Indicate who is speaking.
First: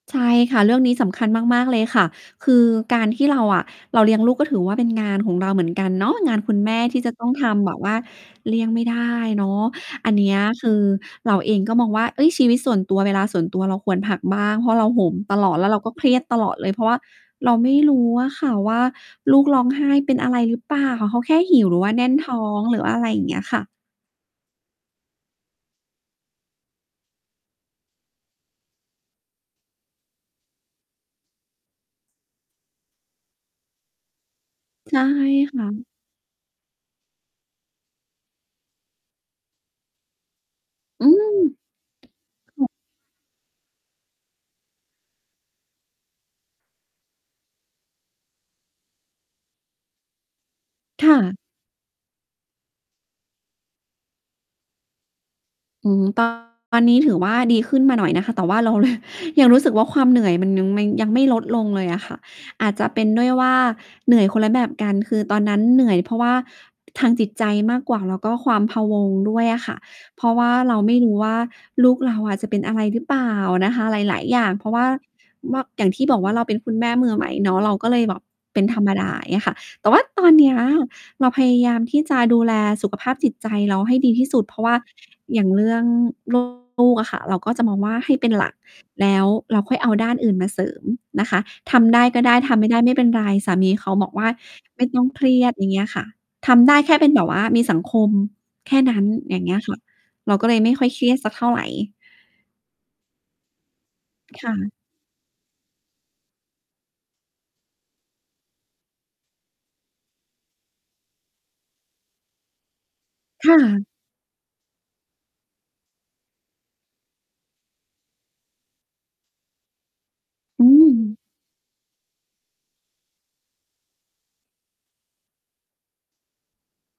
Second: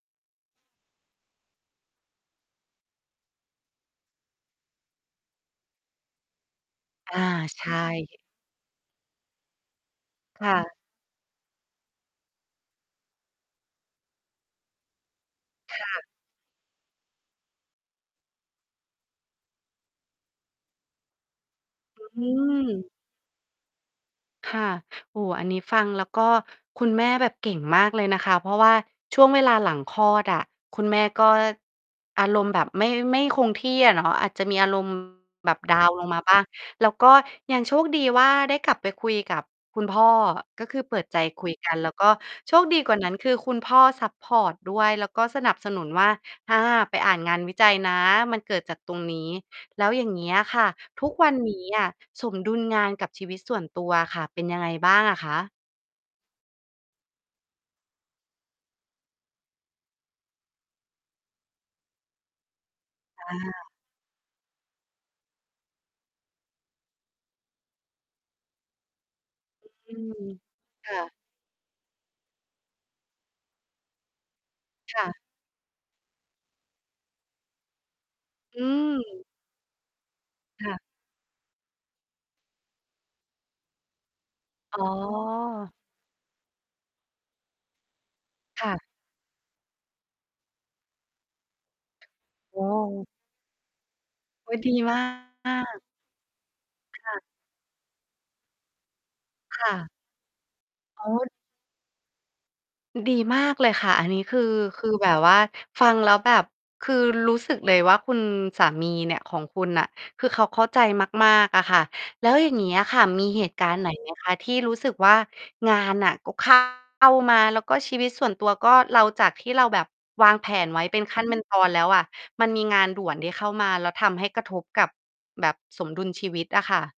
Speaker 1: ใช่ค่ะ เรื่องนี้สำคัญมาก ๆ เลยค่ะ คือการที่เราอะเราเลี้ยงลูก ก็ถือว่าเป็นงานของเราเหมือนกันเนาะ งานคุณแม่ที่จ
Speaker 2: อ
Speaker 1: ะ
Speaker 2: า
Speaker 1: ต้องท
Speaker 2: ใช
Speaker 1: ำแบบว่า
Speaker 2: ่
Speaker 1: เลี่ยงไม่ได้เนาะ อันเนี้ย
Speaker 2: ค่
Speaker 1: ค
Speaker 2: ะ
Speaker 1: ือเราเองก็มองว่า เฮ้ย ชีวิตส่วนตัว เวลาส่วนตัวเราควรพักบ้าง เพราะเราโหมตลอด แล้ว
Speaker 2: ค
Speaker 1: เรา
Speaker 2: ่
Speaker 1: ก็เ
Speaker 2: ะ
Speaker 1: ครียดตลอดเลย เพราะว่าเราไม่รู้อะค่ะว่า ลูกร้องไห้เป็นอะไรหรือเปล่าค่ะ? เขาแค่หิว หรือว่าแน่น
Speaker 2: อื
Speaker 1: ท้อง
Speaker 2: ม
Speaker 1: หรืออะไร? อย่างเงี้ยค่ะ
Speaker 2: ค่ะ โอ้โฮ อันนี้ฟังแล้วก็คุณแม่แบบเก่งมากเลยนะคะ เพราะว่าช่วงเวลาหลังคลอดอะ คุณแม่ก็อารมณ์แบบไม่ ไม่คงที่อะเนาะ อาจจะมี อารมณ
Speaker 1: ใ
Speaker 2: ์
Speaker 1: ช่
Speaker 2: แบ
Speaker 1: ค
Speaker 2: บ
Speaker 1: ่
Speaker 2: ดา
Speaker 1: ะ
Speaker 2: วน์ลงมาบ้าง แล้วก็ยังโชคดีว่า ได้กลับไปคุยกับคุณพ่อ ก็คือเปิ
Speaker 1: อื
Speaker 2: ดใจคุย
Speaker 1: ม
Speaker 2: กัน แล้วก็โช
Speaker 1: ค
Speaker 2: ค
Speaker 1: ่ะ
Speaker 2: ดีกว่านั้น คือคุณพ่อซัปพอร์ตด้วย แล้วก็สนับสนุนว่า "อา ไปอ่านงานวิจัยนะ มันเกิดจากตรงนี้" แล้วอย่างเงี้ยอะค่ะ ท
Speaker 1: ค
Speaker 2: ุก
Speaker 1: ่
Speaker 2: วั
Speaker 1: ะ
Speaker 2: นนี้อะสมดุลงานกับชีวิตส่วนตัวอะค่ะ เป็นยังไงบ้างอะคะ?
Speaker 1: อือฮึ ตอน นี้ถือว่าดีขึ้นมาหน่อยนะคะ แต่ว่า เรา ร ยังรู้สึกว่าความเหนื่อยมันยังไม่ ยังไม่ลดลงเลยอะค่ะ อาจจะเป็นด้ว
Speaker 2: อ
Speaker 1: ยว่า
Speaker 2: า
Speaker 1: เหนื่อยคนละแบบกัน คือตอนนั้นเหนื่อยเพราะว่าทางจิตใจมากกว่า แล้วก็ความพะวงด้วยอะค่ะ
Speaker 2: อืม
Speaker 1: เพราะว่าเรา
Speaker 2: ค
Speaker 1: ไม
Speaker 2: ่
Speaker 1: ่ร
Speaker 2: ะ
Speaker 1: ู้ว่าลูกเราอะจะเป็นอะไรหรือเปล่านะคะ หลาย ๆ อย่าง เพราะว่า
Speaker 2: ค่ะ
Speaker 1: ว่า อย่างที่บอกว่าเราเป็นคุณแม่มือใหม่เนาะ เราก็เลยแบบเ
Speaker 2: อ
Speaker 1: ป็
Speaker 2: ื
Speaker 1: นธรรมดา
Speaker 2: ม
Speaker 1: เงี้ยค่ะ แต่ว่าตอนเนี้ย
Speaker 2: ค่ะ
Speaker 1: เราพยายามที่จะดูแลสุขภาพจิตใจเราให้ดีที่สุด เพราะว่า
Speaker 2: อ๋
Speaker 1: อย่างเรื
Speaker 2: อ
Speaker 1: ่อง ลูก อะค่ะ เราก็จะมองว่าให้เป็นหลัก
Speaker 2: ค่ะ
Speaker 1: แล้วเราค่อยเอาด้านอื่นมาเสริมนะคะ ทำได้ก็ได้ ท
Speaker 2: โอ
Speaker 1: ำไม่ได้ไม่เป็
Speaker 2: ้
Speaker 1: นไร สามีเขาบอกว่า
Speaker 2: อุ๊ย ดี
Speaker 1: "ไม่
Speaker 2: มา
Speaker 1: ต้องเครียด" อย่างเงี
Speaker 2: ก
Speaker 1: ้ยค่ะ ทำได้แค่
Speaker 2: ค
Speaker 1: เป็
Speaker 2: ่
Speaker 1: นแบ
Speaker 2: ะ
Speaker 1: บว่ามีสังคมแค่นั้น อย่างเงี้
Speaker 2: ค
Speaker 1: ย
Speaker 2: ่
Speaker 1: ค่ะ
Speaker 2: ะ
Speaker 1: เราก็เลยไม่ค่อยเค
Speaker 2: โอ
Speaker 1: รียดสั
Speaker 2: ้
Speaker 1: กเท่าไร
Speaker 2: ดีมากเลยค่ะ อันนี้คือ
Speaker 1: ค่ะ
Speaker 2: คือแบบว่าฟังแล้วแบบ คือรู้สึกเลยว่าคุณสามีเนี่ย ของคุณน่ะ คือเขาเข้าใจมาก ๆ อะค่ะ แล้วอย่างงี้อะค่ะ มีเห
Speaker 1: ค
Speaker 2: ต
Speaker 1: ่
Speaker 2: ุการณ์
Speaker 1: ะ
Speaker 2: ไหน ไหม คะ? ที่รู้สึกว่างานน่ะก็ เข้า มา แล้วก็ชีวิตส่วนตัวก็ เรา จากที่เราแบบวางแผ
Speaker 1: อื
Speaker 2: นไว้เป็น
Speaker 1: ม
Speaker 2: ขั้น เป็นตอนแล้วอะ มันมีงานด่วนที่เข้ามาแล้วทำให้กระทบกับแบบสมดุลชีวิตอะค่ะ